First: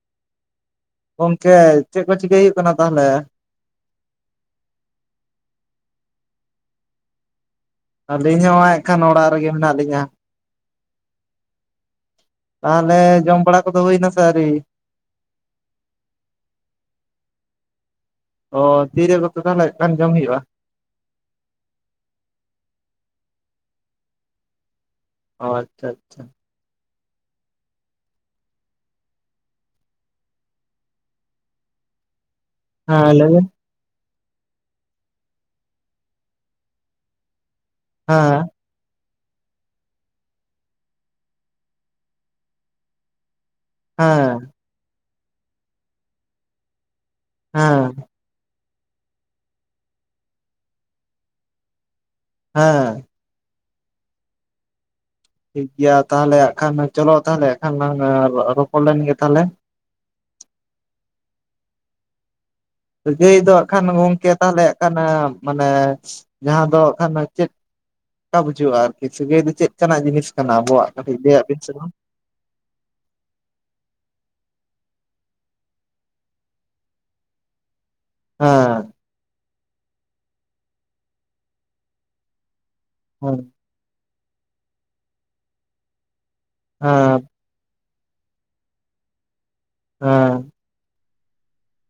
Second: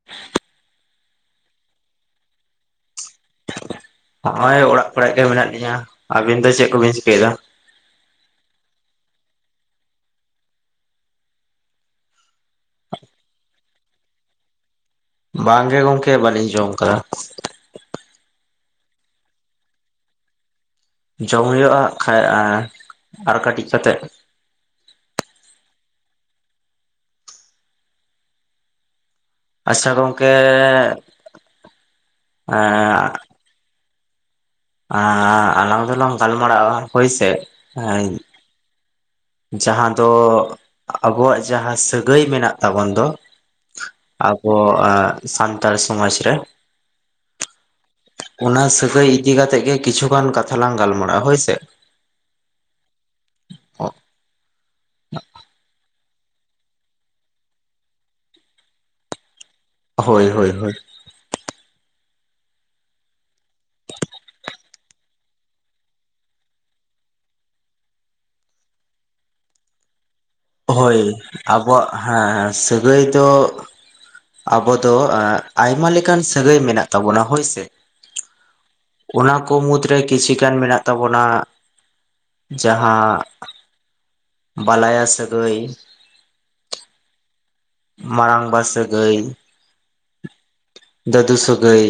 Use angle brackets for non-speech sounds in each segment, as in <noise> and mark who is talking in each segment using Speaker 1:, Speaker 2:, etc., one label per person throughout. Speaker 1: <inaudible>
Speaker 2: ᱜᱚᱝᱠᱮ ᱪᱮᱫ ᱠᱚ ᱪᱤᱠᱟᱹᱭ ᱦᱩᱭᱩᱜ ᱠᱟᱱᱟ ᱛᱟᱦᱚᱞᱮ?
Speaker 1: ᱦᱚᱸᱜᱼᱚᱭ ᱚᱲᱟᱜ ᱠᱚᱨᱮ ᱜᱮ ᱢᱮᱱᱟᱜ ᱞᱤᱧᱟ ᱾ ᱟᱹᱵᱤᱱ ᱫᱚ ᱪᱮᱫ ᱠᱚᱵᱤᱱ ᱪᱤᱠᱟᱹᱭᱮᱫᱟ?
Speaker 2: ᱟᱹᱞᱤᱧ ᱦᱚᱸ ᱮᱱᱠᱷᱟᱱ ᱚᱲᱟᱜ ᱨᱮᱜᱮ ᱢᱮᱱᱟᱜ ᱞᱤᱧᱟ ᱾ ᱛᱟᱦᱚᱞᱮ ᱡᱚᱢ ᱵᱟᱲᱟ ᱠᱚᱫᱚ ᱦᱩᱭᱮᱱᱟ ᱥᱮ ᱟᱹᱣᱨᱤ?
Speaker 1: ᱵᱟᱝ ᱜᱮ ᱜᱚᱝᱠᱮ ᱵᱟᱹᱞᱤᱧ ᱡᱚᱢ ᱟᱠᱟᱫᱟ ᱾
Speaker 2: ᱚ ᱛᱤᱨᱮ ᱫᱚ ᱛᱟᱦᱚᱞᱮ ᱠᱷᱟᱱ ᱡᱚᱢ ᱦᱩᱭᱩᱜᱼᱟ?
Speaker 1: ᱡᱚᱢ ᱦᱩᱭᱩᱜᱼᱟ ᱠᱷᱟᱡ ᱟᱨ ᱠᱟᱹᱴᱤᱡ ᱠᱟᱛᱮᱫ ᱾
Speaker 2: ᱚ ᱟᱪᱪᱷᱟ ᱟᱪᱪᱷᱟ ᱾
Speaker 1: ᱟᱪᱪᱷᱟ ᱜᱚᱝᱠᱮᱻ ᱮᱻ
Speaker 2: ᱦᱮᱸ ᱞᱟᱹᱭ ᱵᱮᱱ
Speaker 1: ᱟᱻ ᱟᱞᱟᱝ ᱫᱚᱞᱟᱝ ᱜᱟᱞᱢᱟᱨᱟᱜᱼᱟ ᱦᱳᱭ ᱥᱮ ᱾
Speaker 2: ᱦᱮᱸ
Speaker 1: ᱡᱟᱦᱟᱸ ᱫᱚ ᱟᱵᱚᱣᱟᱜ ᱡᱟᱦᱟᱸ ᱥᱟᱹᱜᱟᱹᱭ ᱢᱮᱱᱟᱜ ᱛᱟᱵᱚᱱ ᱫᱚ ᱾
Speaker 2: ᱦᱮᱸ
Speaker 1: ᱟᱵᱚ ᱟ ᱥᱟᱱᱛᱟᱲ ᱥᱚᱢᱟᱡᱽ ᱨᱮ ᱾
Speaker 2: ᱦᱮᱸ ᱾
Speaker 1: ᱚᱱᱟ ᱥᱟᱹᱜᱟᱹᱭ ᱤᱫᱤ ᱠᱟᱛᱮᱜ ᱜᱮ ᱠᱤᱪᱷᱩᱜᱟᱱ ᱠᱟᱛᱷᱟ ᱞᱟᱝ ᱜᱟᱞᱢᱟᱨᱟᱜᱼᱟ ᱦᱳᱭ ᱥᱮ ᱾
Speaker 2: ᱦᱮᱸ ᱾
Speaker 1: <unintelligible>
Speaker 2: ᱴᱷᱤᱠ ᱜᱮᱭᱟ ᱛᱟᱦᱚᱞᱮ ᱦᱟᱜ ᱠᱷᱟᱱ ᱪᱚᱞᱚ ᱛᱟᱦᱚᱞᱮ ᱠᱷᱟᱱ ᱞᱟᱝ ᱨᱚᱯᱚᱲ ᱞᱮᱱ ᱜᱮ ᱛᱟᱦᱚᱞᱮ ᱾
Speaker 1: ᱦᱳᱭ ᱦᱳᱭ ᱦᱳᱭ ᱾
Speaker 2: ᱥᱟᱹᱜᱟᱹᱭ ᱫᱚ ᱦᱟᱜ ᱠᱷᱟᱱ ᱜᱚᱝᱠᱮ ᱛᱟᱦᱚᱞᱮ ᱦᱟᱜ ᱠᱷᱟᱱ ᱢᱟᱱᱮ ᱡᱟᱦᱟᱸ ᱫᱚ ᱦᱟᱜ ᱠᱷᱟᱱ ᱪᱮᱫ ᱚᱱᱠᱟ ᱵᱩᱡᱷᱟᱹᱜᱼᱟ ᱟᱨᱠᱤ ᱥᱟᱹᱜᱟᱹᱭ ᱫᱚ ᱪᱮᱫ ᱠᱟᱱᱟᱜ ᱡᱤᱱᱤᱥ ᱠᱟᱱᱟ ᱟᱵᱚᱣᱟᱜ? ᱠᱟᱹᱴᱤᱡ ᱞᱟᱹᱭᱟᱜ ᱵᱤᱱ ᱥᱮ ᱵᱟᱝ ᱾
Speaker 1: ᱦᱮᱸᱻ ᱥᱟᱹᱜᱟᱹᱭ ᱫᱚ ᱟᱵᱚ ᱫᱚ ᱟᱭᱢᱟ ᱞᱮᱠᱟᱱ ᱥᱟᱹᱜᱟᱹᱭ ᱢᱮᱱᱟᱜ ᱛᱟᱵᱚᱱᱟ ᱦᱳᱭ ᱥᱮ ᱾
Speaker 2: ᱦᱮᱸᱻ ᱾
Speaker 1: ᱚᱱᱟ ᱠᱚ ᱢᱩᱫᱽ ᱨᱮ ᱠᱤᱪᱷᱤ ᱜᱟᱱ ᱢᱮᱱᱟᱜ ᱛᱟᱵᱚᱱᱟ ᱡᱟᱦᱟᱸ
Speaker 2: ᱦᱮᱸ
Speaker 1: ᱵᱟᱞᱟᱭᱟ ᱥᱟᱹᱜᱟᱹᱭ ᱾
Speaker 2: ᱦᱮᱸ ᱾
Speaker 1: ᱢᱟᱨᱟᱝᱵᱟ ᱥᱟᱹᱜᱟᱹᱭ ᱾
Speaker 2: ᱦᱮᱸ ᱾
Speaker 1: ᱫᱟᱹᱫᱩ ᱥᱟᱹᱜᱟᱹᱭ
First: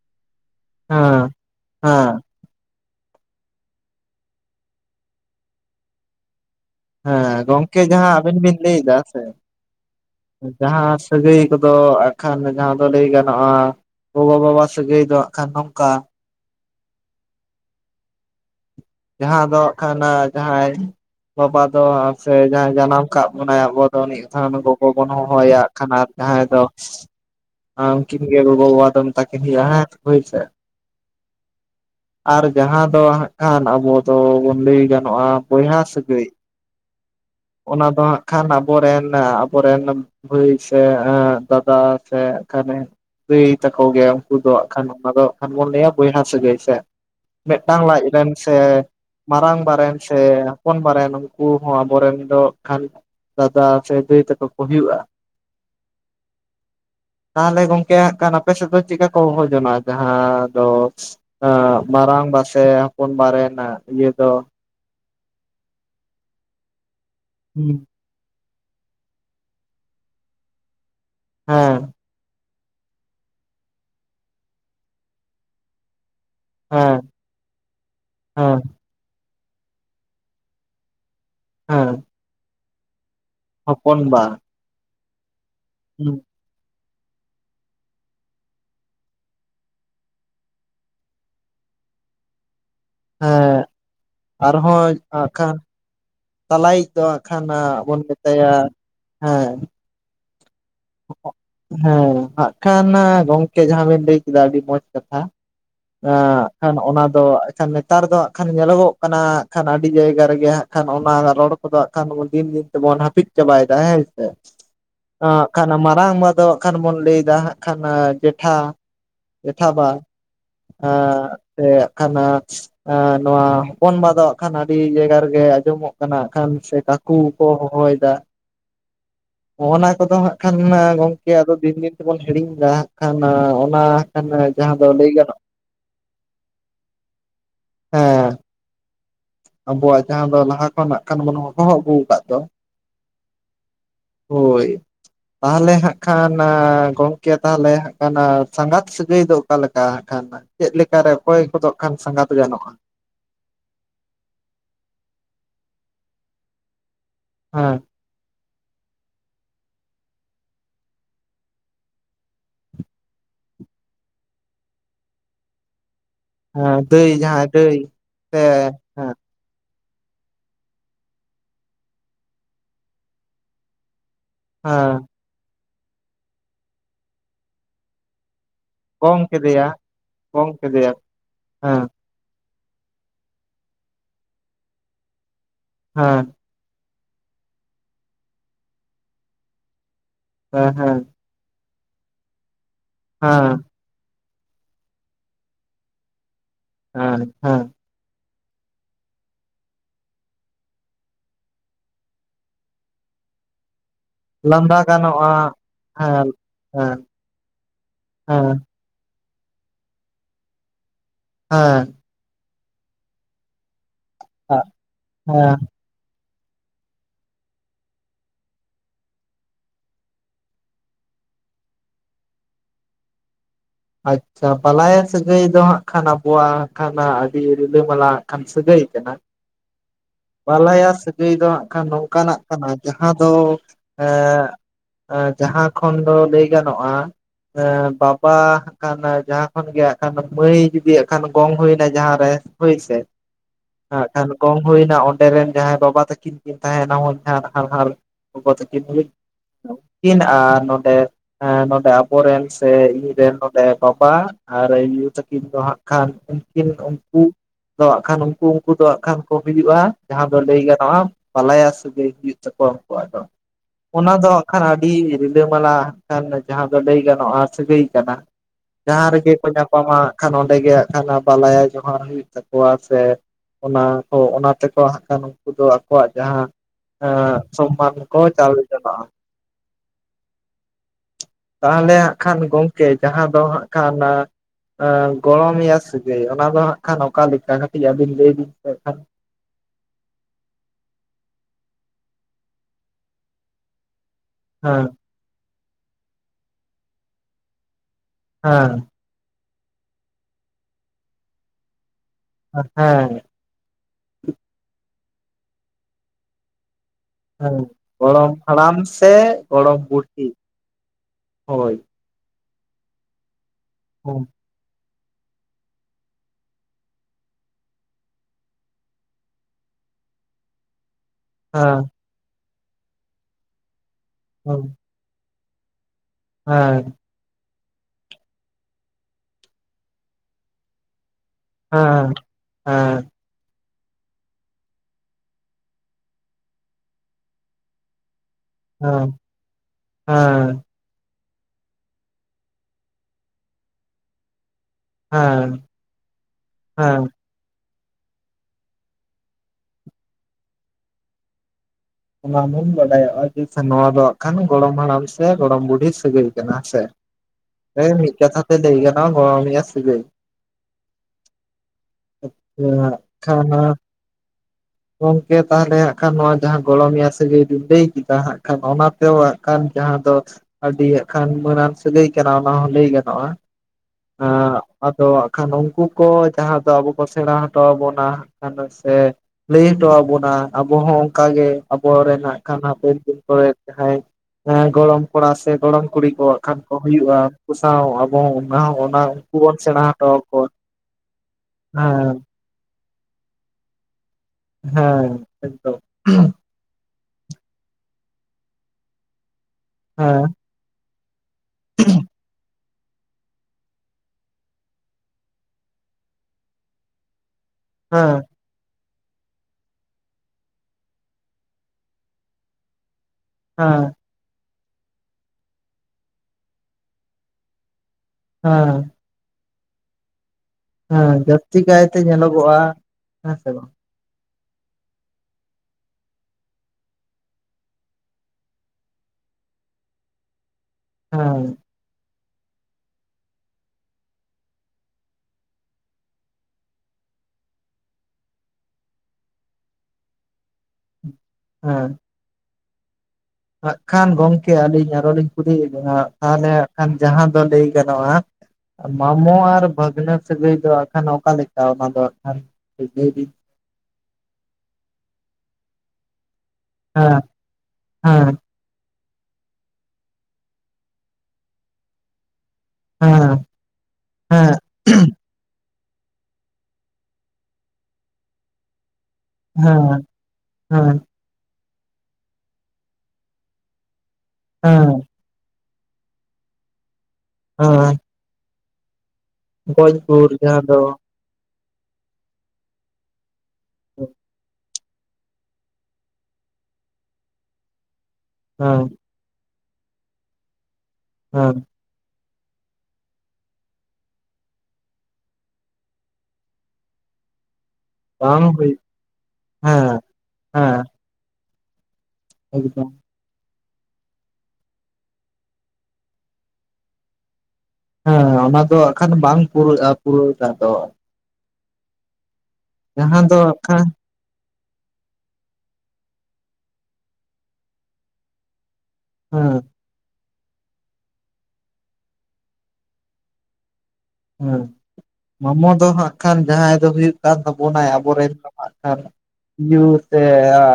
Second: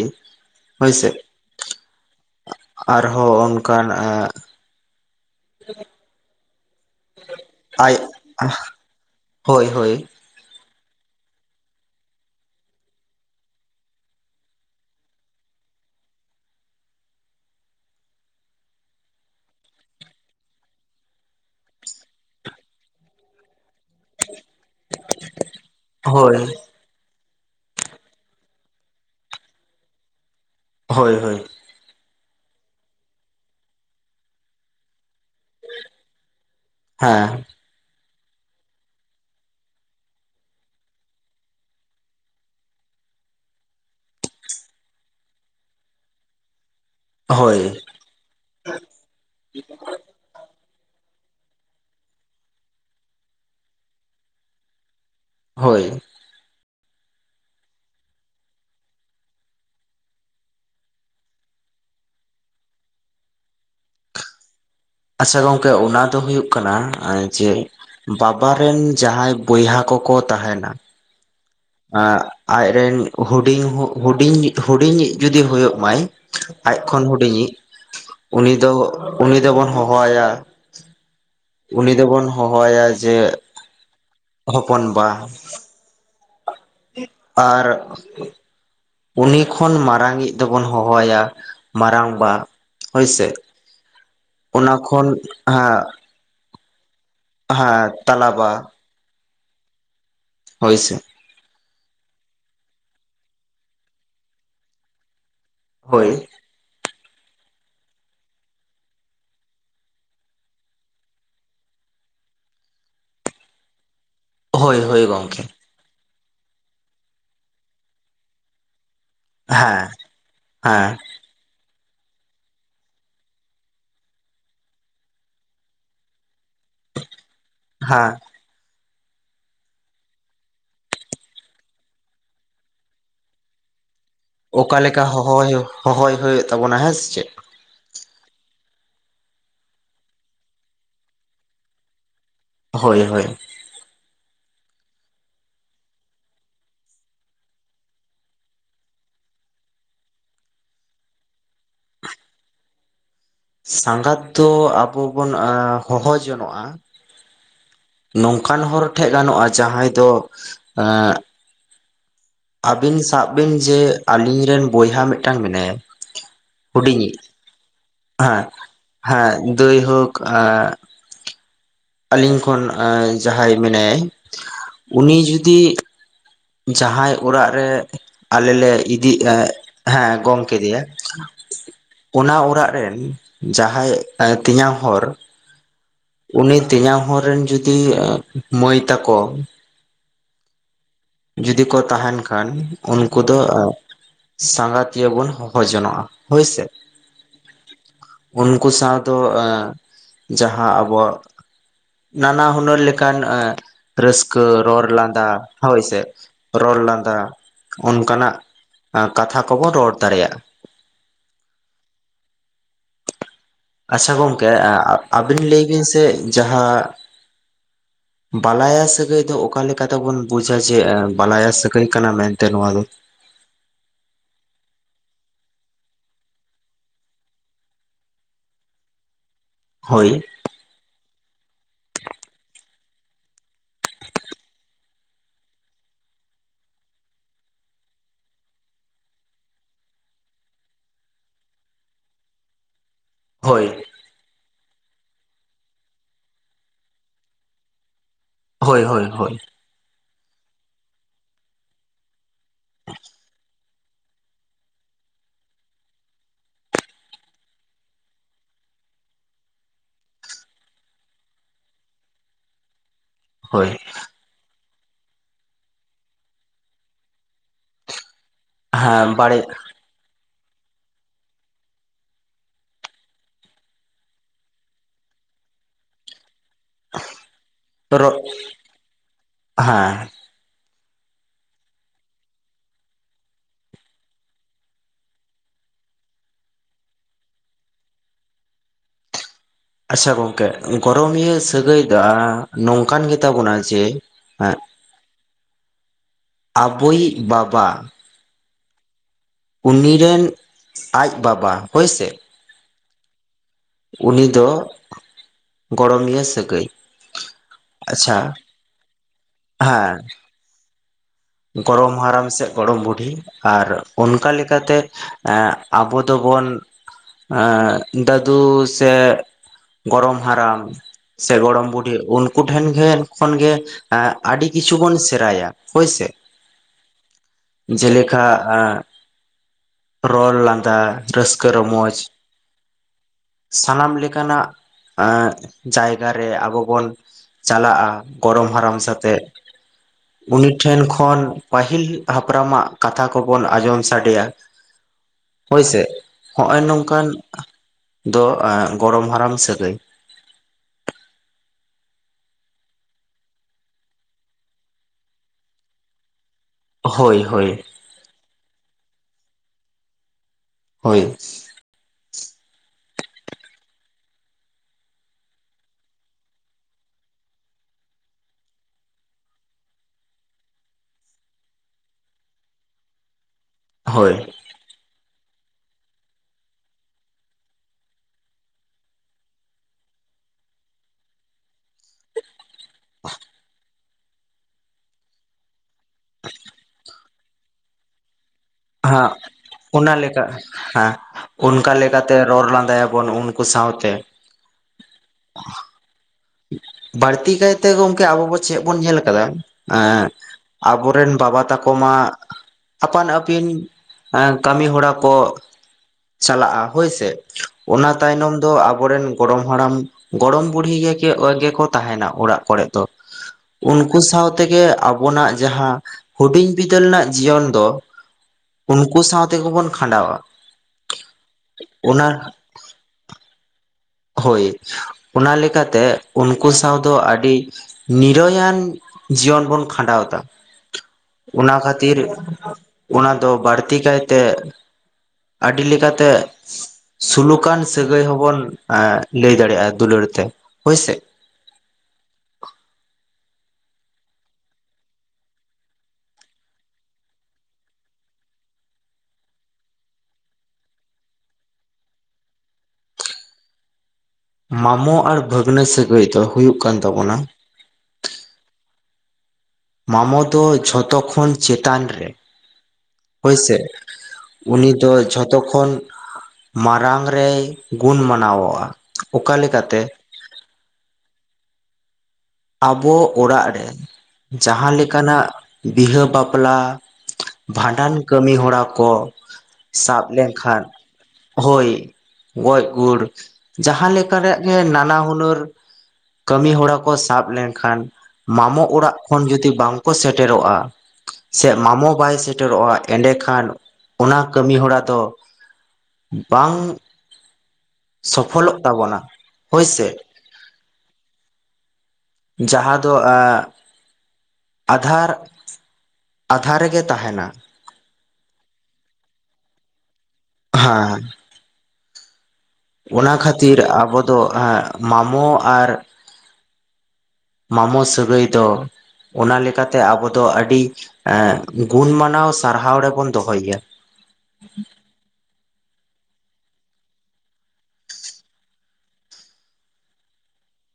Speaker 1: ᱦᱳᱭ ᱥᱮ
Speaker 2: ᱦᱮᱸ ᱦᱮᱸ
Speaker 1: ᱾ ᱟᱨ ᱦᱚᱸ ᱚᱱᱠᱟᱱᱟᱜ <unintelligible>
Speaker 2: ᱦᱮᱸ ᱜᱚᱝᱠᱮ
Speaker 1: ᱟᱡ
Speaker 2: ᱡᱟᱦᱟᱸ ᱟᱵᱤᱱ ᱵᱤᱱ ᱞᱟᱹᱭᱮᱫᱟ ᱥᱮ
Speaker 1: ᱦᱳᱭ ᱦᱳᱭ
Speaker 2: ᱡᱟᱦᱟᱸ ᱥᱟᱹᱜᱟᱹᱭ ᱠᱚᱫᱚ ᱟᱜ ᱠᱷᱟᱱ ᱡᱟᱦᱟᱸ ᱫᱚ ᱞᱟᱹᱭ ᱜᱟᱱᱚᱜᱼᱟ ᱜᱚᱜᱚ ᱵᱟᱵᱟ ᱥᱟᱹᱜᱟᱹᱭ ᱫᱚ ᱦᱟᱜ ᱠᱷᱟᱱ ᱱᱚᱝᱠᱟ ᱡᱟᱦᱟᱸ ᱫᱚ ᱦᱟᱸᱜ ᱠᱷᱟᱱ ᱡᱟᱦᱟᱸᱭ ᱵᱟᱵᱟ ᱫᱚ ᱥᱮ ᱡᱟᱦᱟᱸᱭ ᱡᱟᱱᱟᱢ ᱠᱟᱜ ᱵᱚᱱᱟᱭ ᱟᱵᱚ ᱾ ᱟᱫᱚ ᱢᱤᱫ ᱫᱷᱟᱣ ᱜᱚᱜᱚ ᱵᱚᱱ ᱦᱚᱦᱚ ᱟᱭᱟ ᱦᱟᱜ ᱠᱷᱟᱱ ᱟᱨ
Speaker 1: ᱦᱳᱭ
Speaker 2: ᱡᱟᱦᱟᱸᱭ ᱫᱚ ᱦᱟ ᱩᱱᱠᱤᱱ ᱜᱮ ᱜᱚᱜᱚ ᱵᱟᱵᱟ ᱫᱚ ᱢᱮᱛᱟ ᱠᱤᱱ ᱦᱳᱭᱳᱜᱼᱟ ᱦᱮᱸ ᱦᱳᱭ ᱥᱮ ᱾
Speaker 1: ᱦᱳᱭ ᱦᱳᱭ ᱾
Speaker 2: ᱟᱨ ᱡᱟᱦᱟᱸ ᱫᱚ ᱦᱟᱸᱜ ᱠᱷᱟᱱ ᱟᱵᱚ ᱫᱚ ᱵᱚᱱ ᱞᱟᱹᱭ ᱜᱟᱱᱚᱜᱼᱟ ᱵᱚᱭᱦᱟ ᱥᱟᱹᱜᱟᱹᱭ ᱾
Speaker 1: ᱦᱮᱸ ᱾
Speaker 2: ᱚᱱᱟ ᱫᱚ ᱦᱟᱸᱜ ᱠᱷᱟᱱ ᱟᱵᱚ ᱨᱮᱱ ᱟᱵᱚ ᱨᱮᱱ ᱵᱷᱟᱹᱭ ᱥᱮ ᱮᱸ ᱫᱟᱫᱟ ᱥᱮ ᱦᱟᱜ ᱠᱷᱟᱱᱮ ᱫᱟᱹᱭ ᱛᱟᱠᱚ ᱜᱮ ᱩᱱᱠᱩ ᱫᱚ ᱦᱟᱜ ᱠᱷᱟᱱ ᱚᱱᱟ ᱫᱚ ᱦᱟᱜ ᱠᱷᱟᱱ ᱵᱚᱱ ᱞᱟᱹᱭᱟ ᱵᱚᱭᱦᱟ ᱥᱟᱹᱜᱟᱹᱭ ᱥᱮ ᱾
Speaker 1: ᱦᱳᱭ
Speaker 2: ᱢᱮᱫᱴᱟᱝ ᱞᱟᱡ ᱨᱮᱱ ᱥᱮ ᱢᱟᱨᱟᱝᱵᱟ ᱨᱮᱱ ᱥᱮ ᱦᱚᱯᱚᱱᱵᱟ ᱨᱮᱱ ᱩᱱᱠᱩ ᱦᱚᱸ ᱟᱵᱚ ᱨᱮᱱ ᱫᱚ ᱦᱟᱜ ᱠᱷᱟᱱ ᱫᱟᱫᱟ ᱥᱮ ᱫᱟᱹᱭ ᱛᱟᱠᱚ ᱠᱚ ᱦᱩᱭᱩᱜᱼᱟ ᱾
Speaker 1: ᱦᱳᱭ ᱾
Speaker 2: <inaudible> ᱛᱟᱦᱚᱞᱮ ᱜᱚᱝᱠᱮ ᱦᱟᱜ ᱠᱷᱟᱱ ᱟᱯᱮ ᱥᱮᱫ ᱫᱚ ᱪᱮᱫ ᱠᱟ ᱠᱚ ᱦᱚᱦᱚ ᱡᱚᱱᱚᱜᱼᱟ? ᱡᱟᱦᱟᱸ ᱫᱚ ᱢᱟᱨᱟᱝ ᱵᱟ ᱥᱮ ᱦᱚᱯᱚᱱ ᱵᱟᱨᱮᱱ ᱤᱭᱟᱹ ᱫᱚᱼᱼ
Speaker 1: ᱟᱪᱪᱷᱟ ᱜᱚᱝᱠᱮ ᱚᱱᱟ ᱫᱚ ᱦᱩᱭᱩᱜ ᱠᱟᱱᱟ ᱡᱮᱼᱼ
Speaker 2: ᱦᱮᱸ
Speaker 1: ᱵᱟᱵᱟᱨᱮᱱ ᱡᱟᱦᱟᱸᱭ ᱵᱚᱭᱦᱟ ᱠᱚᱠᱚ ᱛᱟᱦᱮᱱᱟ
Speaker 2: ᱦᱮᱸ
Speaker 1: ᱟ ᱟᱡᱨᱮᱱ ᱦᱩᱰᱤᱧ ᱦᱩᱰᱤᱧ ᱦᱩᱰᱤᱧᱤᱡ ᱡᱩᱫᱤ ᱦᱳᱭᱳᱜ ᱢᱟᱭ ᱟᱡ
Speaker 2: ᱦᱮᱸ
Speaker 1: ᱠᱷᱚᱱ ᱦᱩᱰᱤᱧᱤᱡ ᱩᱱᱤ
Speaker 2: ᱦᱮᱸ
Speaker 1: ᱫᱚ ᱩᱱᱤ ᱫᱚᱵᱚᱱ ᱦᱚᱦᱚ ᱟᱭᱟ ᱩᱱᱤ
Speaker 2: ᱦᱮᱸ
Speaker 1: ᱫᱚᱵᱚᱱ ᱦᱚᱦᱚ ᱟᱭᱟ ᱡᱮ
Speaker 2: ᱦᱚᱯᱚᱱ ᱵᱟ᱾
Speaker 1: ᱦᱚᱯᱚᱱ ᱵᱟ᱾
Speaker 2: ᱦᱩᱸ <inaudible>
Speaker 1: ᱟᱨᱼᱼ ᱩᱱᱤ ᱠᱷᱚᱱ ᱢᱟᱨᱟᱝ ᱤᱡ ᱫᱚᱵᱚᱱ ᱦᱚᱦᱚ ᱟᱭᱟ ᱢᱟᱨᱟᱝᱵᱟ ᱦᱳᱭᱥᱮ, ᱚᱱᱟ
Speaker 2: ᱟᱨᱦᱚᱸ
Speaker 1: ᱠᱷᱚᱱ
Speaker 2: ᱦᱟᱸᱜ ᱠᱷᱟᱱ
Speaker 1: ᱦᱮᱸ
Speaker 2: ᱛᱟᱞᱟᱭᱤᱡ ᱫᱚ ᱦᱟᱸᱜ ᱠᱷᱟᱱ
Speaker 1: ᱦᱮᱸ
Speaker 2: ᱵᱚᱱ ᱢᱮᱛᱟᱭᱟ
Speaker 1: ᱛᱟᱞᱟᱵᱟ
Speaker 2: ᱦᱮᱸ
Speaker 1: ᱦᱳᱭ ᱥᱮ
Speaker 2: ᱦᱮᱸ ᱦᱟᱜ ᱠᱷᱟᱱ ᱜᱚᱝᱠᱮ ᱡᱟᱦᱟᱸ ᱵᱤᱱ ᱞᱟᱹᱭ ᱠᱮᱫᱟ ᱟᱹᱰᱤ ᱢᱚᱸᱡᱽ ᱠᱟᱛᱷᱟ,
Speaker 1: ᱦᱳᱭ
Speaker 2: <inaudible> ᱠᱷᱟᱱ ᱚᱱᱟ ᱫᱚ ᱮᱠᱷᱟᱱ ᱱᱮᱛᱟᱨ ᱫᱚ ᱦᱟᱸᱜ ᱠᱷᱟᱱ ᱧᱮᱞᱚᱜᱚᱜ ᱠᱟᱱᱟ ᱦᱟᱸᱜ ᱠᱷᱟᱱ ᱟᱹᱰᱤ ᱡᱟᱭᱜᱟ ᱨᱮᱜᱮ ᱦᱟᱸᱜ ᱠᱷᱟᱱ ᱚᱱᱟ ᱨᱚᱲᱼᱼ ᱠᱚᱫᱚ ᱦᱟᱜ ᱠᱷᱟᱱ ᱵᱚᱱ ᱫᱤᱱ ᱫᱤᱱ ᱛᱮᱵᱚᱱ ᱦᱟᱹᱯᱤᱫ ᱪᱟᱵᱟᱭᱮᱫᱟ,
Speaker 1: ᱦᱳᱭ ᱦᱳᱭ ᱜᱚᱢᱠᱮ
Speaker 2: ᱦᱟᱜ ᱠᱷᱟᱱ ᱢᱟᱨᱟᱝᱵᱟ ᱫᱚ ᱦᱟᱸᱜ ᱠᱷᱟᱱ ᱵᱚᱱ ᱞᱟᱹᱭᱫᱟ ᱦᱟᱸᱜ ᱠᱷᱟᱱ ᱡᱮᱴᱷᱟ,
Speaker 1: ᱦᱮᱸ
Speaker 2: ᱡᱮᱴᱷᱟᱵᱟ
Speaker 1: ᱦᱮᱸ
Speaker 2: ᱥᱮ ᱦᱟᱜ ᱠᱷᱟᱱᱼᱼ ᱮᱸ ᱱᱚᱣᱟ ᱦᱚᱯᱚᱱ ᱵᱟ ᱫᱚ ᱦᱟᱜ ᱠᱷᱟᱱ ᱟᱹᱰᱤ ᱡᱟᱭᱜᱟ ᱨᱮᱜᱮ ᱟᱸᱡᱚᱢᱚᱜ ᱠᱟᱱᱟ ᱦᱟᱜ ᱠᱷᱟᱱ ᱥᱮ ᱠᱟᱼᱼ ᱠᱩ ᱠᱚ
Speaker 1: ᱦᱮᱸ
Speaker 2: ᱦᱚᱦᱚᱭᱮᱫᱟ ᱱᱚᱱᱟ ᱠᱚᱫᱚ ᱦᱟᱸᱜᱼᱼ ᱠᱷᱟᱱ ᱜᱚᱝᱠᱮ ᱟᱫᱚ ᱫᱤᱱ ᱫᱤᱱ ᱛᱮᱵᱚᱱ ᱦᱤᱲᱤᱧ ᱮᱫᱟ ᱦᱟᱜ ᱠᱷᱟᱱ ᱚᱱᱟᱼᱼ
Speaker 1: ᱚᱠᱟᱮᱠᱟ ᱦᱚᱦᱚᱭ ᱦᱚᱦᱚᱭ ᱦᱳᱭᱳᱜ ᱛᱟᱵᱚᱱᱟ ᱦᱮᱸ ᱥᱮ ᱪᱮᱫ,
Speaker 2: ᱦᱮᱸ ᱟᱵᱚᱣᱟᱜ ᱡᱟᱦᱟᱸ ᱫᱚ ᱞᱟᱦᱟ ᱠᱷᱚᱱ ᱦᱟᱜ ᱠᱷᱟᱱ ᱵᱚᱱ ᱦᱚᱦᱚ ᱟᱹᱜᱩ ᱠᱟᱜ ᱫᱚ,
Speaker 1: ᱦᱳᱭ ᱦᱳᱭ
Speaker 2: ᱦᱳᱭ ᱛᱟᱦᱞᱮ ᱦᱟᱸᱜ ᱠᱷᱟᱱ ᱜᱚᱝᱠᱮ ᱛᱟᱦᱞᱮ ᱦᱟᱸᱜ ᱠᱷᱟᱱ ᱥᱟᱸᱜᱟᱛ ᱥᱟᱹᱜᱟᱹᱭ ᱫᱚ ᱚᱠᱟ ᱞᱮᱠᱟ ᱦᱟᱸᱜ ᱠᱷᱟᱱ? ᱪᱮᱫ ᱞᱮᱠᱟᱨᱮ ᱚᱠᱚᱭ ᱜᱚᱫᱚ ᱠᱷᱟᱱ ᱥᱟᱸᱜᱟᱛ ᱜᱟᱱᱚᱜᱼᱟ?
Speaker 1: ᱥᱟᱸᱜᱟᱛ ᱫᱚ ᱟᱵᱚ ᱵᱚᱱ ᱦᱚᱦᱚ ᱡᱚᱱᱚᱜᱼᱟ,
Speaker 2: ᱦᱩᱸ
Speaker 1: ᱱᱚᱝᱠᱟᱱ ᱦᱚᱨ ᱴᱷᱮᱡ ᱜᱟᱱᱚᱜᱼᱟ ᱡᱟᱦᱟᱸᱭ ᱫᱚ ᱮᱸ ᱼᱼ ᱟᱹᱵᱤᱱ ᱥᱟᱵ ᱵᱤᱱ ᱡᱮ ᱟᱞᱤᱧ ᱨᱮᱱ ᱵᱚᱭᱦᱟ ᱢᱤᱫᱴᱟᱝ ᱢᱮᱱᱟᱭᱟ,
Speaker 2: ᱦᱮ ᱫᱟᱹᱭ
Speaker 1: ᱦᱩᱰᱤᱧᱤᱡ
Speaker 2: ᱡᱟᱦᱟᱸᱭ ᱫᱟᱹᱭ
Speaker 1: ᱦᱮᱸ
Speaker 2: ᱥᱮᱼᱼ
Speaker 1: ᱦᱮᱸ ᱫᱟᱹᱭ ᱦᱳᱠ ᱮᱸ ᱼᱼ ᱟᱹᱞᱤᱧ ᱠᱷᱚᱱ ᱟᱸ ᱡᱟᱦᱟᱸᱭ ᱢᱮᱱᱟᱭᱟ
Speaker 2: ᱦᱮᱸ
Speaker 1: ᱩᱱᱤ ᱡᱩᱫᱤᱼᱼ ᱡᱟᱦᱟᱸᱭ ᱚᱲᱟᱜ ᱨᱮ ᱟᱞᱮ ᱞᱮ ᱤᱫᱤ
Speaker 2: ᱜᱚᱝ
Speaker 1: ᱮᱸᱦ
Speaker 2: ᱠᱮᱫᱮᱭᱟ
Speaker 1: ᱦᱮᱸ ᱜᱚᱝ ᱠᱮᱫᱮᱭᱟ,
Speaker 2: ᱦᱮᱸ
Speaker 1: ᱚᱱᱟ ᱚᱨᱟᱜ ᱨᱮᱱ ᱡᱟᱦᱟᱸᱭ ᱛᱮᱧᱟᱝ ᱦᱚᱨᱼᱼ
Speaker 2: ᱦᱮᱸ
Speaker 1: ᱩᱱᱤ ᱛᱮᱧᱟᱝ ᱦᱚᱲ ᱨᱮᱱ ᱡᱩᱫᱤ ᱢᱟᱹᱭ ᱛᱟᱠᱚᱼᱼ
Speaker 2: ᱦᱮᱸ ᱦᱮᱸ
Speaker 1: ᱡᱩᱫᱤ ᱠᱚ ᱛᱟᱦᱮᱱ ᱠᱷᱟᱱ ᱩᱱᱠᱩ ᱫᱚᱼᱼ ᱥᱟᱸᱜᱟᱛᱤᱭᱟᱹ ᱵᱚᱱ ᱦᱚᱦᱚ ᱡᱚᱱᱚᱜᱼᱟ ᱦᱳᱭᱥᱮ᱾
Speaker 2: ᱮᱸ ᱦᱮᱸ
Speaker 1: ᱩᱱᱠᱩ ᱥᱟᱶ ᱫᱚ ᱡᱟᱦᱟᱸ ᱟᱵᱚᱣᱟᱜᱼᱼ ᱱᱟᱱᱟ ᱦᱩᱱᱟᱹᱨ ᱞᱮᱠᱟᱱ ᱮᱸ ᱼᱼ ᱨᱟᱹᱥᱠᱟᱹ ᱨᱚᱲ ᱞᱟᱸᱫᱟ ᱦᱳᱭ ᱥᱮ
Speaker 2: ᱦᱮᱸ
Speaker 1: ᱨᱚᱲ
Speaker 2: ᱦᱮᱸ
Speaker 1: ᱞᱟᱸᱫᱟ ᱚᱱᱠᱟᱱᱟᱜᱼᱼ
Speaker 2: ᱦᱮᱸ
Speaker 1: ᱟᱸ ᱠᱟᱛᱷᱟ ᱠᱚᱵᱚᱱ ᱨᱚᱲ ᱫᱟᱲᱮᱭᱟᱜᱼᱟ,
Speaker 2: ᱦᱟᱸ
Speaker 1: ᱟᱪᱪᱷᱟ ᱜᱚᱝᱠᱮ ᱟᱜ ᱟᱜ ᱟᱹᱵᱤᱱ
Speaker 2: ᱦᱮᱸ
Speaker 1: ᱞᱟᱹᱭ ᱵᱤᱱ ᱥᱮ ᱡᱟᱦᱟᱸᱼᱼ
Speaker 2: <inaudible>
Speaker 1: ᱵᱟᱞᱟᱭᱟ ᱥᱟᱹᱜᱟᱹᱭ ᱫᱚ ᱚᱠᱟ ᱞᱮᱠᱟᱛᱮᱵᱚᱱ ᱵᱩᱡᱽ ᱟ, ᱡᱮ ᱵᱟᱞᱟᱭᱟ ᱥᱟᱹᱜᱟᱹᱭ ᱠᱟᱱᱟ ᱢᱮᱱᱛᱮ ᱱᱚᱣᱟ ᱫᱚ?
Speaker 2: ᱟᱪᱪᱷᱟ ᱵᱟᱞᱟᱭᱟ ᱥᱟᱹᱜᱟᱹᱭ ᱫᱚ ᱦᱟᱸᱜ ᱠᱷᱟᱱ ᱟᱵᱚᱣᱟᱜ ᱠᱷᱟᱱᱟᱜ ᱟᱹᱰᱤ ᱨᱤᱞᱟᱹᱢᱟᱞᱟ ᱦᱟᱸᱜ ᱠᱷᱟᱱ ᱥᱟᱹᱜᱟᱹᱭ ᱠᱟᱱᱟ᱾ <inaudible>
Speaker 1: ᱦᱳᱭ,
Speaker 2: ᱵᱟᱞᱟᱭᱟ ᱥᱟᱹᱜᱟᱹᱭ ᱫᱚ ᱦᱟᱸᱜ ᱠᱷᱟᱱ ᱱᱚᱝᱠᱟᱱᱟᱜ ᱠᱟᱱᱟ ᱡᱟᱦᱟᱸ ᱫᱚ ᱦᱮᱸᱜᱼᱼ ᱮᱸ ᱡᱟᱦᱟᱸ ᱠᱷᱚᱱ ᱫᱚ ᱞᱟᱹᱭ ᱜᱟᱱᱚᱜᱼᱟ, ᱮᱸ ᱵᱟᱵᱟ ᱦᱟᱜ ᱠᱷᱟᱱ ᱡᱟᱦᱟᱸ ᱠᱷᱚᱱ ᱜᱮᱭᱟᱜ ᱠᱷᱟᱱ, ᱢᱟᱹᱭ ᱡᱩᱫᱤᱭᱟᱜ ᱠᱷᱟᱱ ᱜᱚᱝ ᱦᱩᱭᱮᱱᱟ ᱡᱟᱦᱟᱸ ᱨᱮ ᱦᱳᱭ ᱥᱮ,
Speaker 1: ᱦᱳᱭ ᱾
Speaker 2: ᱦᱟᱸᱜ ᱠᱷᱟᱱ ᱜᱚᱝ ᱦᱩᱭ ᱮᱱᱟ ᱚᱸᱰᱮ ᱨᱮᱱ ᱡᱟᱦᱟᱸᱭ ᱵᱟᱵᱟ ᱛᱟᱹᱠᱤᱱ ᱠᱤᱱ ᱛᱟᱦᱮᱸᱱᱟ ᱦᱚᱧᱦᱟᱨ, ᱦᱟᱱᱦᱟᱨᱼᱼ ᱜᱚᱜᱚ
Speaker 1: ᱦᱳᱭ
Speaker 2: ᱛᱤᱠᱤᱱ
Speaker 1: ᱦᱳᱭ
Speaker 2: ᱦᱩᱵᱤᱱ
Speaker 1: ᱦᱳᱭ
Speaker 2: <unintelligible> ᱠᱤᱱ ᱟᱨ ᱱᱚᱸᱰᱮ, ᱱᱚᱸᱰᱮ ᱟᱵᱚᱨᱮᱱ ᱥᱮ ᱤᱭᱟᱹ ᱨᱮᱱ ᱫᱚ ᱮ ᱵᱟᱵᱟ ᱟᱨ ᱭᱩ ᱛᱟᱹᱠᱤᱱ ᱫᱚ ᱦᱟᱸᱜ ᱠᱷᱟᱱ ᱩᱱᱠᱤᱱ ᱩᱱᱠᱩᱼᱼ ᱫᱚ ᱦᱟᱸᱜ ᱠᱷᱟᱱ ᱩᱱᱠᱩ ᱩᱱᱠᱩ ᱫᱚ ᱦᱟᱸᱜ ᱠᱷᱟᱱ ᱠᱚ ᱦᱩᱭᱩᱜᱼᱟ, ᱡᱟᱦᱟᱸ ᱫᱚ ᱞᱟᱹᱭ ᱜᱟᱱᱚᱜᱼᱟ ᱵᱟᱞᱟᱭᱟ ᱥᱟᱹᱜᱟᱹᱭ ᱦᱩᱭᱩᱜ ᱛᱟᱠᱚᱣᱟ ᱩᱱᱠᱩᱣᱟᱜ ᱫᱚ᱾
Speaker 1: ᱦᱳᱭ᱾
Speaker 2: ᱚᱱᱟ ᱫᱚ ᱦᱟᱸᱜ ᱠᱷᱟᱱ ᱟᱹᱰᱤ ᱨᱤᱞᱟᱹᱢᱟᱞᱟ ᱠᱟᱱ ᱡᱟᱦᱟᱸ ᱫᱚ ᱞᱟᱹᱭ ᱜᱟᱱᱚᱜᱼᱟ ᱥᱟᱹᱜᱟᱹᱭ ᱠᱟᱱᱟ! ᱡᱟᱦᱟᱸ
Speaker 1: ᱦᱮᱸ
Speaker 2: ᱨᱮᱜᱮ
Speaker 1: ᱵᱟᱲᱮ
Speaker 2: ᱠᱚ ᱧᱟᱯᱟᱢᱟᱜ ᱠᱷᱟᱱ ᱚᱸᱰᱮ ᱜᱮ ᱦᱟᱸᱜ ᱠᱷᱟᱱ ᱵᱟᱞᱟᱭᱟ ᱡᱚᱦᱟᱨ ᱦᱩᱭᱩᱜ ᱛᱟᱠᱚᱣᱟ ᱥᱮᱼᱼ ᱚᱱᱟ ᱠᱚ ᱚᱱᱟ ᱛᱮᱠᱚ ᱦᱟᱸᱜ ᱠᱟᱱ ᱩᱱᱠᱩ ᱫᱚ ᱟᱠᱚᱣᱟᱜ ᱡᱟᱦᱟᱸᱼᱼ ᱮᱸ ᱥᱚᱢᱢᱟᱱ
Speaker 1: ᱨᱚᱜ
Speaker 2: ᱠᱚ ᱪᱟᱞ ᱡᱚᱱᱚᱜᱼᱟ᱾
Speaker 1: ᱦᱮᱸ᱾
Speaker 2: ᱛᱟᱦᱚᱞᱮ ᱦᱟᱸᱜ ᱠᱷᱟᱱ ᱜᱚᱝᱠᱮ ᱡᱟᱦᱟᱸ ᱫᱚ ᱦᱟᱸᱜ ᱠᱷᱟᱱ ᱟᱸᱼᱼ ᱟᱸ ᱜᱚᱲᱚᱢᱮᱭᱟ ᱥᱟᱹᱜᱟᱹᱭ ᱚᱱᱟ ᱫᱚ ᱦᱟᱸᱜ ᱠᱷᱟᱱ ᱚᱠᱟ ᱞᱤᱠᱟ ᱠᱟᱹᱴᱤᱡ ᱟᱹᱵᱤᱱ ᱞᱟᱹᱭ ᱵᱤᱱ ᱥᱮ ᱠᱷᱟᱱ?
Speaker 1: ᱟᱪᱪᱷᱟ ᱜᱚᱝᱠᱮᱜ ᱜᱚᱨᱚᱱᱤᱭᱟᱹ ᱥᱟᱹᱜᱟᱹᱭ ᱫᱟᱻᱜ ᱱᱚᱝᱠᱟᱱ ᱜᱮ ᱛᱟᱵᱚᱱᱟ ᱡᱮ ᱦᱮᱸᱜᱼᱼ
Speaker 2: ᱦᱮᱸᱜ
Speaker 1: ᱟᱵᱚ ᱭᱤᱡ ᱵᱟᱵᱟ
Speaker 2: ᱦᱮᱸ!
Speaker 1: ᱩᱱᱤ ᱨᱮᱱ ᱟᱡ ᱵᱟᱵᱟ, ᱦᱳᱭ ᱥᱮ!
Speaker 2: ᱦᱮᱸ ᱦᱳᱭ ᱾
Speaker 1: ᱩᱱᱤ ᱫᱚᱜ ᱜᱚᱲᱚᱢᱤᱭᱟᱹ ᱥᱟᱹᱜᱟᱹᱭ᱾
Speaker 2: ᱦᱮᱸ,
Speaker 1: ᱟᱪᱪᱷᱟ
Speaker 2: ᱜᱚᱲᱚᱢ ᱦᱟᱲᱟᱢ ᱥᱮ ᱜᱚᱲᱚᱢ
Speaker 1: ᱦᱮᱸ
Speaker 2: ᱵᱩᱰᱷᱤ? ᱦᱳᱭ
Speaker 1: ᱜᱚᱲᱚᱢ ᱦᱟᱨᱟᱢ ᱥᱮᱫ ᱜᱚᱲᱚᱢ ᱵᱩᱰᱷᱤ ᱟᱨ
Speaker 2: ᱦᱮᱸ
Speaker 1: ᱚᱱᱠᱟ ᱞᱮᱠ ᱟᱛᱮ ᱟᱵᱚ ᱫᱚᱵᱚᱱ ᱮᱸ ᱫᱟᱹᱫᱩ ᱥᱮᱜ ᱜᱚᱨᱚᱢ ᱦᱟᱨᱟᱢ ᱥᱮ ᱜᱚᱲᱚᱢ
Speaker 2: ᱦᱮᱸ
Speaker 1: ᱵᱩᱰᱷᱤ, ᱩᱱᱠᱩ ᱴᱷᱮᱱ ᱜᱷᱮᱱ ᱠᱷᱚᱱ ᱜᱮ ᱟᱸ ᱟᱹᱰᱤ ᱠᱤᱪᱷᱩ
Speaker 2: ᱦᱮᱸ
Speaker 1: ᱵᱚᱱ ᱥᱮᱨᱟᱭᱟ᱾ ᱦᱚᱭ ᱥᱮᱜ᱾
Speaker 2: ᱦᱮᱸ᱾
Speaker 1: ᱡᱮᱞᱮᱠᱟᱜ ᱟᱸ ᱨᱚᱲ, ᱞᱟᱸᱫᱟ ᱨᱟᱹᱥᱠᱟᱹ, ᱨᱚᱢᱚᱡᱽ
Speaker 2: ᱦᱮᱸ ᱦᱮᱸ
Speaker 1: ᱥᱟᱱᱟᱢ ᱞᱮᱠᱟᱱᱟᱜ ᱟᱸ ᱡᱟᱭᱜᱟ ᱨᱮ, ᱟᱵᱚ ᱵᱚᱱ ᱪᱟᱞᱟᱜᱼᱟ᱾ ᱜᱚᱨᱚᱢ ᱦᱟᱨᱟᱢ ᱥᱟᱛᱮᱜ, ᱩᱱᱤ
Speaker 2: ᱦᱮᱸ
Speaker 1: ᱴᱷᱮᱸᱱ ᱠᱷᱚᱸ- ᱦᱚᱱ ᱯᱟᱹᱦᱤᱞ ᱦᱟᱯᱨᱟᱢᱟᱜ ᱠᱟᱛᱷᱟ ᱠᱚᱵᱚᱱ ᱟᱸᱡᱚᱢ ᱥᱟᱰᱮᱭᱟ,
Speaker 2: ᱦᱮᱸ
Speaker 1: ᱦᱳᱭ ᱥᱮᱜ, ᱦᱚᱸᱜᱼᱚᱭ
Speaker 2: ᱦᱮᱸ
Speaker 1: ᱱᱚᱝᱠᱟᱱ <inaudible> ᱫᱚ ᱟ ᱜᱚᱨᱚᱢ ᱦᱟᱨᱟᱢ ᱥᱟᱹᱜᱟᱹᱭ᱾
Speaker 2: ᱚᱱᱟ ᱢᱟᱹᱧ ᱵᱟᱰᱟᱭᱟᱼᱟ ᱠᱤ ᱥᱮ ᱱᱚᱣᱟ ᱫᱚ ᱣᱟᱜ ᱠᱷᱟᱱ ᱜᱚᱲᱚᱢ ᱦᱟᱲᱟᱢ ᱥᱮ ᱜᱚᱲᱚᱢ ᱵᱩᱰᱦᱤ ᱥᱟᱹᱜᱟᱹᱭ? ᱡᱟᱦᱟᱸ ᱥᱮ,
Speaker 1: ᱦᱳᱭ ᱦᱳᱭ
Speaker 2: ᱦᱚᱻᱭ ᱢᱤᱫ ᱠᱟᱛᱷᱟ ᱛᱮ ᱞᱟᱹᱭ ᱜᱟᱱᱚᱜᱼᱟ ᱱᱚᱣᱟ ᱟᱹᱞᱤᱧᱟᱜ ᱥᱟᱹᱜᱟᱹᱭ᱾
Speaker 1: ᱦᱳᱭ!
Speaker 2: ᱮ ᱻᱯᱮ ᱦᱚᱲᱟᱜ ᱠᱷᱟᱱᱟ, ᱜᱚᱝᱠᱮ ᱛᱟᱦᱚᱞᱮ ᱦᱟᱸᱜ ᱠᱷᱟᱱ ᱱᱚᱣᱟ ᱡᱟᱦᱟᱸ ᱜᱚᱲᱚᱢᱮᱭᱟ ᱥᱟᱹᱜᱟᱹᱭ ᱞᱟᱹᱭ ᱠᱮᱫᱟ ᱦᱟᱸᱜ ᱠᱷᱟᱱ ᱚᱱᱟᱼᱼ ᱤᱛᱟᱹᱣᱟᱜ ᱠᱟᱱ ᱡᱟᱦᱟᱸ ᱫᱚ ᱟᱹᱰᱤ ᱠᱷᱟᱱ ᱢᱟᱹᱱ ᱥᱟᱹᱜᱟᱹᱭ ᱠᱟᱱᱟ ᱚᱱᱟ ᱦᱚᱸ ᱞᱟᱹᱭ ᱜᱟᱱᱚᱜᱼᱟ᱾
Speaker 1: ᱦᱚᱭ
Speaker 2: ᱟᱫᱚ ᱠᱷᱟᱱ ᱩᱱᱠᱩ ᱠᱚ ᱡᱟᱦᱟᱸ ᱫᱚ ᱟᱵᱚ ᱠᱚ ᱥᱮᱬᱟ ᱦᱚᱴᱚ ᱟᱵᱚᱱᱟ, ᱠᱷᱟᱱ ᱥᱮ ᱞᱟᱹᱭ ᱦᱚᱴᱚ ᱟᱵᱚᱱᱟ ᱟᱵᱚ ᱦᱚᱸ ᱚᱱᱠᱟᱜᱮ ᱟᱵᱚ ᱨᱮᱱ ᱦᱟᱜ ᱦᱟᱯᱮᱱ ᱫᱤᱱ ᱠᱚᱨᱮᱼᱼᱼ ᱡᱟᱦᱟᱸᱭ, ᱜᱚᱲᱚᱢ ᱠᱚᱲᱟ ᱥᱮ ᱜᱚᱲᱚᱢ ᱠᱩᱲᱤ ᱠᱚᱣᱟᱜ ᱠᱷᱟᱱ ᱠᱚ ᱦᱩᱭᱩᱜᱼᱟ᱾ ᱩᱱᱠᱩ ᱥᱟᱶ ᱟᱵᱚ ᱚᱱᱟ ᱚᱱᱟ
Speaker 1: ᱦᱟᱸ
Speaker 2: ᱩᱱᱠᱩ ᱵᱚᱱ ᱥᱮᱬᱟ
Speaker 1: ᱚᱱᱟ
Speaker 2: ᱦᱚᱴᱚ
Speaker 1: ᱞᱮᱠᱟ
Speaker 2: ᱟᱠᱚᱣᱟ᱾
Speaker 1: ᱦᱮᱸ ᱚᱱᱠᱟ
Speaker 2: ᱦᱮᱸ
Speaker 1: ᱞᱮᱠᱟᱛᱮ ᱨᱚᱲ ᱞᱟᱸᱫᱟᱭᱟᱵᱚᱱ ᱩᱱᱠᱩ ᱥᱟᱶᱛᱮ᱾
Speaker 2: ᱦᱮᱸ ᱮᱫᱚᱢ <inaudible>
Speaker 1: ᱵᱟᱹᱲᱛᱤ ᱠᱟᱭᱛᱮ ᱜᱚᱢᱠᱮ ᱟᱵᱚ ᱵᱚ ᱪᱮᱫ ᱵᱚᱱ ᱧᱮᱞ ᱠᱟᱫᱟ, ᱮᱸᱜᱼᱼ
Speaker 2: ᱦᱮᱸ
Speaker 1: ᱟᱵᱚᱨᱮᱱ ᱵᱟᱵᱟ ᱛᱟᱠᱚ ᱢᱟ ᱟᱯᱟᱱ ᱟᱹᱯᱤᱱ ᱠᱟᱹᱢᱤ ᱦᱚᱨᱟ ᱠᱚ ᱪᱟᱞᱟᱜᱼᱟ ᱦᱳᱭ ᱥᱮᱼᱼ ᱚᱱᱟ
Speaker 2: ᱦᱮᱸ
Speaker 1: ᱛᱟᱭᱱᱚᱢ ᱫᱚ ᱟᱵᱚᱨᱮᱱ ᱜᱚᱲᱚᱢ ᱦᱟᱲᱟᱢ ᱜᱚᱲᱚᱢ ᱵᱩᱰᱷᱤ ᱜᱮᱼᱼ ᱜᱮ ᱠᱚ ᱛᱟᱦᱮᱱᱟ ᱚᱲᱟᱜ ᱠᱚᱨᱮ ᱫᱚ,
Speaker 2: ᱦᱮᱸ
Speaker 1: ᱩᱱᱠᱩ ᱥᱟᱶ ᱛᱮ ᱜᱮ ᱟᱵᱚᱱᱟᱜ ᱡᱟᱦᱟᱸ ᱦᱩᱰᱤᱧ ᱵᱤᱫᱟᱹᱞ ᱨᱮᱱᱟᱜ ᱡᱤᱭᱚᱱ ᱫᱚ
Speaker 2: ᱦᱮᱸ
Speaker 1: ᱩᱱᱠᱩ ᱥᱟᱶᱼᱼ ᱛᱮᱜᱮ ᱵᱚᱱ ᱠᱷᱟᱸᱰᱟᱣᱟ᱾
Speaker 2: ᱦᱮᱸ ᱡᱟᱹᱥᱛᱤ ᱠᱟᱭᱛᱮ
Speaker 1: ᱚᱱᱟ
Speaker 2: ᱧᱮᱞᱚᱜᱚᱜᱼᱟ ᱦᱮᱸ ᱥᱮ ᱵᱟᱝ
Speaker 1: ᱦᱳᱭ ᱚᱱᱟ ᱞᱮᱠᱟᱛᱮ ᱩᱱᱠᱩ ᱥᱟᱶ ᱫᱚ ᱟᱹᱰᱤᱼᱼ ᱱᱤᱨᱟᱹᱭᱟᱱ ᱡᱤᱭᱚᱱ ᱵᱚᱱ ᱠᱷᱟᱸᱰᱟᱣ ᱮᱫᱟ ᱾
Speaker 2: ᱦᱮᱸ
Speaker 1: ᱚᱱᱟ ᱠᱷᱟᱹᱛᱤᱨ, ᱚᱱᱟ ᱫᱚ ᱵᱟᱹᱲᱛᱤ ᱠᱟᱭᱛᱮᱼᱼ ᱟᱹᱰᱤ ᱞᱮᱠᱟᱛᱮ ᱥᱩᱞᱩᱠᱟᱱ ᱥᱟᱹᱜᱟᱹᱭ ᱦᱚᱸᱵᱚᱱ ᱞᱟᱹᱭ ᱫᱟᱲᱮᱭᱟᱜᱼᱟ ᱫᱩᱞᱟᱹᱲ ᱛᱮ ᱦᱚᱭ ᱥᱮ ᱾
Speaker 2: ᱦᱮᱸ ᱦᱟᱜ ᱠᱷᱟᱱ ᱜᱚᱢᱠᱮ ᱟᱹᱞᱤᱧ ᱟᱨᱚᱞᱤᱧ ᱠᱩᱞᱤᱭᱮᱫ ᱵᱮᱱᱟ ᱛᱟᱦᱚᱞᱮ ᱠᱷᱟᱱ ᱡᱟᱦᱟᱸ ᱫᱚ ᱞᱟᱹᱭ ᱜᱟᱱᱚᱜᱼᱟ᱾ ᱢᱟᱢᱚ ᱟᱨ ᱵᱷᱟᱹᱜᱽᱱᱟᱹ ᱥᱟᱹᱜᱟᱹᱭ ᱫᱚ ᱦᱟᱜ ᱚᱠᱟ ᱞᱮᱠᱟ <unintelligible> ᱵᱤᱱ
Speaker 1: ᱢᱟᱢᱚ ᱟᱨ ᱵᱷᱟᱹᱜᱽᱱᱟᱹ ᱥᱟᱹᱜᱟᱹᱭ ᱫᱚ ᱦᱩᱭᱩᱜ ᱠᱟᱱ ᱛᱟᱵᱚᱱᱟ᱾
Speaker 2: ᱟᱨ <unintelligible>
Speaker 1: ᱢᱟᱢᱚ ᱫᱚ ᱡᱷᱚᱛᱚ ᱠᱷᱚᱱ ᱪᱮᱛᱟᱱ ᱨᱮᱼᱼ ᱦᱚᱭ
Speaker 2: ᱦᱮᱸ
Speaker 1: ᱥᱮ,
Speaker 2: ᱦᱮᱸ
Speaker 1: ᱩᱱᱤ ᱫᱚ ᱡᱷᱚᱛᱚ ᱠᱷᱚᱱ ᱢᱟᱨᱟᱝ ᱨᱮᱭ ᱜᱩᱱ ᱢᱟᱱᱟᱣᱚᱜᱼᱟ᱾ ᱚᱠᱟ ᱞᱮᱠᱟᱛᱮ
Speaker 2: ᱦᱮᱸ, ᱦᱮᱸ᱾
Speaker 1: ᱟᱵᱚ ᱚᱲᱟᱜ ᱨᱮ ᱡᱟᱦᱟᱸ
Speaker 2: ᱦᱮᱸ
Speaker 1: ᱞᱮᱠᱟᱱᱟᱜ ᱵᱤᱦᱟᱹ ᱵᱟᱯᱞᱟ᱾ ᱵᱷᱟᱸᱰᱟᱱ
Speaker 2: ᱦᱮᱸ
Speaker 1: ᱠᱟᱹᱢᱤ ᱦᱚᱨᱟ ᱠᱚ
Speaker 2: ᱜᱚᱡ
Speaker 1: ᱥᱟᱵ
Speaker 2: ᱜᱩᱨ
Speaker 1: ᱞᱮᱱᱠᱷᱟᱱ,
Speaker 2: ᱡᱟᱦᱟᱸ ᱫᱚ
Speaker 1: ᱦᱳᱭ, ᱜᱚᱡᱜᱩᱨ ᱡᱟᱦᱟᱸ ᱞᱮᱠᱟᱱᱟᱜ ᱜᱮ ᱱᱟᱱᱟ ᱦᱩᱱᱟᱹᱨ ᱠᱟᱹᱢᱤ ᱦᱚᱨᱟ ᱠᱚ ᱥᱟᱵ ᱞᱮᱱᱠᱷᱟᱱ ᱢᱟᱢᱚ
Speaker 2: ᱦᱮᱸ
Speaker 1: ᱚᱲᱟᱜ ᱡᱩᱫᱤ ᱵᱟᱝ ᱠᱚ ᱥᱮᱴᱮᱨᱚᱜᱼᱟ ᱥᱮ
Speaker 2: ᱦᱮᱸ
Speaker 1: ᱢᱟᱢᱚ ᱵᱟᱭ ᱥᱮᱴᱼᱼ ᱥᱮᱴᱮᱨᱚᱜᱼᱟ ᱮᱸᱰᱮᱠᱷᱟᱱ ᱚᱱᱟ ᱠᱟᱹᱢᱤ ᱦᱚᱨᱟ ᱫᱚ ᱵᱟᱝ
Speaker 2: ᱵᱟᱝ
Speaker 1: ᱥᱚᱯᱷᱚᱞᱚᱜ
Speaker 2: ᱦᱩᱭ
Speaker 1: ᱛᱟᱵᱚᱱᱟ ᱦᱚᱭ ᱥᱮ ᱾
Speaker 2: ᱦᱮᱸ ᱦᱮᱸ
Speaker 1: ᱡᱟᱦᱟᱸ
Speaker 2: ᱮᱠᱫᱚᱢ
Speaker 1: ᱫᱚ ᱟᱻ ᱟᱫᱷᱟᱨ, ᱟᱫᱷᱟᱨ ᱨᱮᱜᱮ ᱛᱟᱦᱮᱱᱟ ᱾
Speaker 2: ᱦᱮᱸ ᱚᱱᱟ ᱫᱚ ᱮᱠᱷᱟᱱ ᱵᱟᱝ ᱯᱩᱨᱟ, -ᱟ ᱯᱩᱨᱟᱹᱼᱼ
Speaker 1: ᱦᱟᱸ ᱦᱟᱸ ᱚᱱᱟ
Speaker 2: ᱡᱟᱦᱟᱸ ᱫᱚ
Speaker 1: ᱠᱷᱟᱹᱛᱤᱨ
Speaker 2: ᱦᱟᱸᱜ ᱠᱷᱟᱱ
Speaker 1: ᱟᱵᱚ ᱫᱚ ᱢᱟᱢᱚ ᱟᱨᱼᱼ ᱢᱟᱢᱚ ᱥᱟᱹᱜᱟᱹᱭ ᱫᱚ ᱚᱱᱟ
Speaker 2: ᱦᱮᱸ
Speaker 1: ᱞᱮᱠᱟᱛᱮ ᱟᱵᱚ ᱫᱚ ᱟᱹᱰᱤ ᱜᱩᱱ ᱢᱟᱱᱟᱣ ᱥᱟᱨᱦᱟᱣ ᱨᱮᱵᱚᱱ ᱫᱚᱦᱚᱭ ᱜᱮᱭᱟ᱾
Speaker 2: ᱦᱮᱸ ᱢᱟᱢᱚ ᱫᱚ ᱦᱟᱸᱜ ᱠᱷᱟᱱ ᱡᱟᱦᱟᱸᱭ ᱫᱚ ᱦᱩᱭᱩᱜ ᱠᱟᱱ ᱛᱟᱵᱚᱱᱟᱭ ᱟᱵᱚᱨᱮᱱ ᱫᱚ ᱦᱟᱸᱜ ᱠᱷᱟᱱᱼᱼ ᱭᱩ ᱥᱮ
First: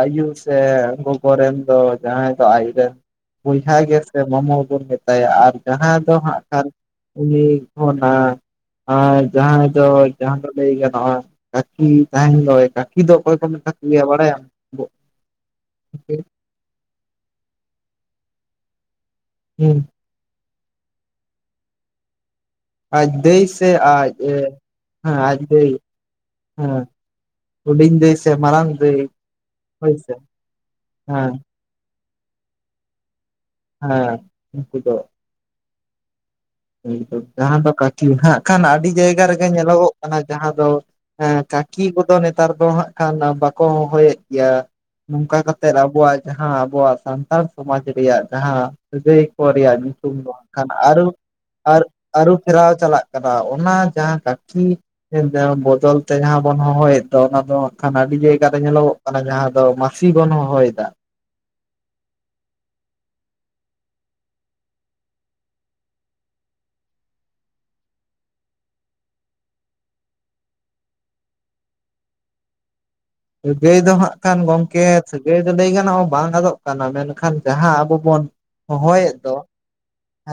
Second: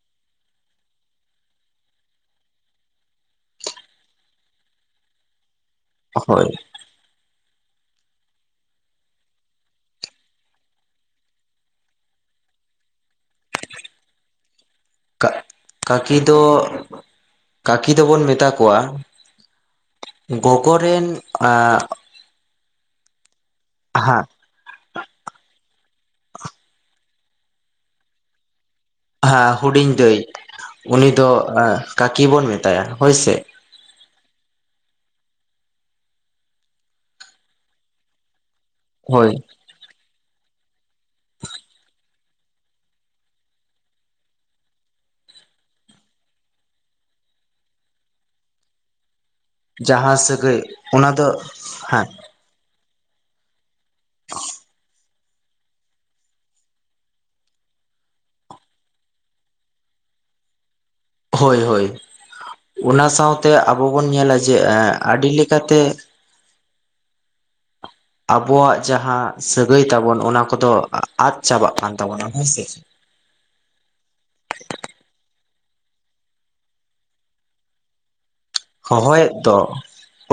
Speaker 2: ᱟᱭᱩ ᱥᱮ ᱜᱚᱜᱚ ᱨᱮᱱ ᱫᱚ ᱡᱟᱦᱟᱸᱭ ᱫᱚ ᱟᱡ ᱨᱮᱱ ᱵᱚᱭᱦᱟ ᱜᱮᱥᱮ ᱢᱟᱢᱚ ᱵᱚᱱ ᱢᱮᱛᱟᱭᱟ ᱾ ᱟᱨ ᱡᱟᱦᱟᱸᱭ ᱫᱚ ᱦᱟᱸᱜ
Speaker 1: ᱦᱳᱭ
Speaker 2: ᱠᱷᱟᱱ ᱩᱱᱤ ᱠᱷᱚᱱ ᱦᱮᱸ ᱮᱸ ᱡᱟᱦᱟᱸᱭ ᱫᱚ ᱡᱟᱦᱟᱸᱫᱚ ᱞᱟᱹᱭ ᱜᱟᱱᱚᱜᱼᱟᱼᱼ ᱠᱟᱠᱤ ᱛᱟᱦᱮᱱ ᱫᱚᱭ, ᱠᱟᱠᱤ ᱫᱚ ᱚᱠᱚᱭ ᱠᱚ ᱢᱮᱛᱟᱠᱚᱣᱟ ᱵᱟᱲᱟᱭᱟᱢ?
Speaker 1: ᱠᱟᱠᱤ ᱫᱚ, ᱠᱟᱠᱤ ᱫᱚᱵᱚᱱ ᱢᱮᱛᱟ ᱠᱚᱣᱟ
Speaker 2: <unintelligible>
Speaker 1: ᱜᱚᱜᱚ ᱨᱮᱱ ᱮᱸ
Speaker 2: ᱟᱡ ᱫᱟᱹᱭ ᱥᱮ ᱟᱡ ᱦᱮᱸ ᱟᱡ ᱫᱟᱹᱭ ᱦᱮᱸ, ᱦᱩᱰᱤᱧ ᱫᱟᱹᱭ ᱥᱮ ᱢᱟᱨᱟᱝ ᱫᱟᱹᱭ?
Speaker 1: ᱦᱩᱰᱤᱧ
Speaker 2: ᱦᱳᱭ ᱥᱮ
Speaker 1: ᱫᱟᱹᱭ᱾ ᱩᱱᱤ ᱫᱚ
Speaker 2: ᱦᱮᱸ
Speaker 1: ᱠᱟᱠᱤ ᱵᱚᱱ ᱢᱮᱛᱟᱭᱟ ᱦᱚᱳᱭᱥᱮ᱾
Speaker 2: ᱦᱮᱸ, ᱩᱱᱠᱩ ᱫᱚ ᱡᱟᱦᱟᱸ ᱫᱚ ᱠᱟᱹᱠᱤ ᱦᱟᱸᱜ ᱠᱷᱟᱱ ᱟᱹᱰᱤ ᱡᱟᱭᱜᱟ
Speaker 1: ᱦᱳᱭ
Speaker 2: ᱨᱮᱜᱮ ᱧᱮᱞᱚᱜᱼᱼ ᱠᱟᱱᱟ ᱡᱟᱦᱟᱸ ᱫᱚ ᱮᱸ ᱠᱟᱠᱤ ᱠᱚᱫᱚ ᱱᱮᱛᱟᱨ ᱫᱚ ᱦᱟᱸᱜ ᱠᱷᱟᱱ ᱵᱟᱠᱚ ᱦᱚᱦᱚᱭᱮᱜ ᱜᱮᱭᱟ᱾ ᱱᱚᱝᱠᱟ ᱠᱟᱛᱮᱫ ᱟᱵᱚᱣᱟᱜ ᱡᱟᱦᱟᱸ ᱟᱵᱚᱣᱟᱜ ᱥᱟᱱᱛᱟᱲ ᱥᱚᱢᱟᱡ ᱨᱮᱭᱟᱜ ᱡᱟᱦᱟᱸ ᱥᱟᱹᱜᱟᱹᱭ ᱠᱚᱨᱮᱭᱟᱜ ᱧᱩᱛᱩᱢ
Speaker 1: ᱡᱟᱦᱟᱸ
Speaker 2: ᱫᱚ
Speaker 1: ᱥᱟᱹᱜᱟᱹᱭ
Speaker 2: ᱠᱷᱟᱱ
Speaker 1: ᱚᱱᱟ
Speaker 2: ᱟᱨᱩ-
Speaker 1: ᱫᱚ
Speaker 2: ᱟᱨ
Speaker 1: ᱦᱮᱸ
Speaker 2: ᱟᱹᱨᱩᱯᱷᱮᱨᱟᱣ ᱪᱟᱞᱟᱜ ᱠᱟᱱᱟ᱾ ᱚᱱᱟ ᱡᱟᱦᱟᱸ ᱠᱟᱹᱠᱤ <inaudible> ᱵᱚᱫᱚᱞ ᱛᱮ ᱡᱟᱦᱟᱸ ᱵᱚᱱ ᱦᱚᱦᱚᱭᱮᱫ ᱫᱚ ᱚᱱᱟ ᱫᱚ ᱦᱟᱜ ᱠᱷᱟᱱ ᱟᱹᱰᱤ ᱡᱟᱭᱜᱟ ᱨᱮ ᱧᱮᱞᱚᱜ ᱚᱱᱮ ᱡᱟᱦᱟᱸ ᱫᱚ ᱢᱟᱥᱤ ᱵᱚᱱ ᱦᱚᱦᱚᱭᱮᱫᱟ᱾
Speaker 1: ᱦᱳᱭ ᱦᱳᱭ, ᱚᱱᱟ ᱥᱟᱶᱛᱮ ᱟᱵᱚ ᱵᱚᱱ ᱧᱮᱞᱟ ᱡᱮ ᱟᱰᱤ ᱞᱮᱠᱟᱛᱮ᱾ ᱟᱵᱚᱣᱟᱜ ᱡᱟᱦᱟᱸ ᱥᱟᱹᱜᱟᱹᱭ ᱛᱟᱵᱚᱱ ᱚᱱᱟ ᱠᱚᱫᱚ ᱟᱫ ᱪᱟᱵᱟᱜ ᱠᱟᱱ ᱛᱟᱵᱚᱱᱟ ᱦᱮᱸᱥᱮ?
Speaker 2: ᱥᱟᱹᱜᱟᱹᱭ ᱫᱚ ᱦᱟᱸᱜ ᱠᱷᱟᱱ ᱜᱚᱝᱠᱮ, ᱥᱟᱹᱜᱟᱹᱭ ᱫᱚ ᱞᱟᱹᱭ ᱜᱟᱱᱚᱜᱼᱟ ᱵᱟᱝ ᱟᱫᱚᱜ ᱠᱟᱱᱟ ᱢᱮᱱᱠᱷᱟᱱ ᱡᱟᱦᱟᱸ ᱟᱵᱚ ᱵᱚᱱ
Speaker 1: ᱦᱚᱦᱚᱭᱮᱫ ᱫᱚ,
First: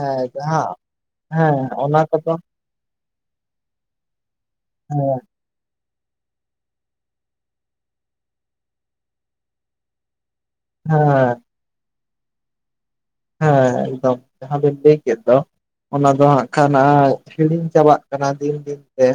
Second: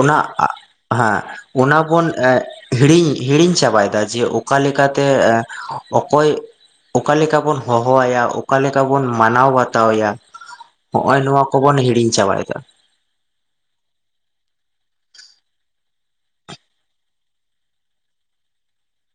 Speaker 1: ᱚᱱᱟ ᱟᱜ
Speaker 2: ᱡᱟᱦᱟᱸ
Speaker 1: ᱦᱮᱸ ᱚᱱᱟ ᱵᱚᱱ ᱦᱤᱲᱤᱧ ᱦᱤᱲᱤᱧ ᱪᱟᱵᱟᱭᱮᱫᱟ ᱡᱮ ᱚᱠᱟ ᱞᱮᱠᱟᱛᱮ
Speaker 2: ᱦᱮᱸ
Speaker 1: ᱚᱠᱚᱭ ᱚᱠᱟ ᱞᱮᱠᱟ ᱵᱚᱱ ᱦᱚᱦᱚᱣᱟᱭᱟ ᱚᱠᱟ ᱞᱮᱠᱟ ᱵᱚᱱ ᱢᱟᱱᱟᱣ ᱵᱟᱛᱟᱣ ᱟᱭᱟ, ᱦᱚᱸᱜᱼᱚᱭ
Speaker 2: ᱦᱮᱸ
Speaker 1: ᱱᱚᱣᱟ ᱠᱚᱵᱚᱱ ᱦᱤᱲᱤᱧ ᱪᱟᱵᱟᱭᱮᱫᱟ᱾
Speaker 2: ᱦᱮᱸ, ᱮᱠᱫᱚᱢ ᱡᱟᱦᱟᱸ ᱵᱮᱱ ᱞᱟᱹᱭ ᱠᱮᱫ ᱫᱚ᱾ ᱚᱱᱟ ᱫᱚ ᱦᱟᱸᱜ ᱠᱷᱟᱱ ᱟᱡ ᱦᱤᱲᱤᱧ ᱪᱟᱵᱟᱜ ᱠᱟᱱᱟ ᱫᱤᱱ ᱫᱤᱱ ᱛᱮ᱾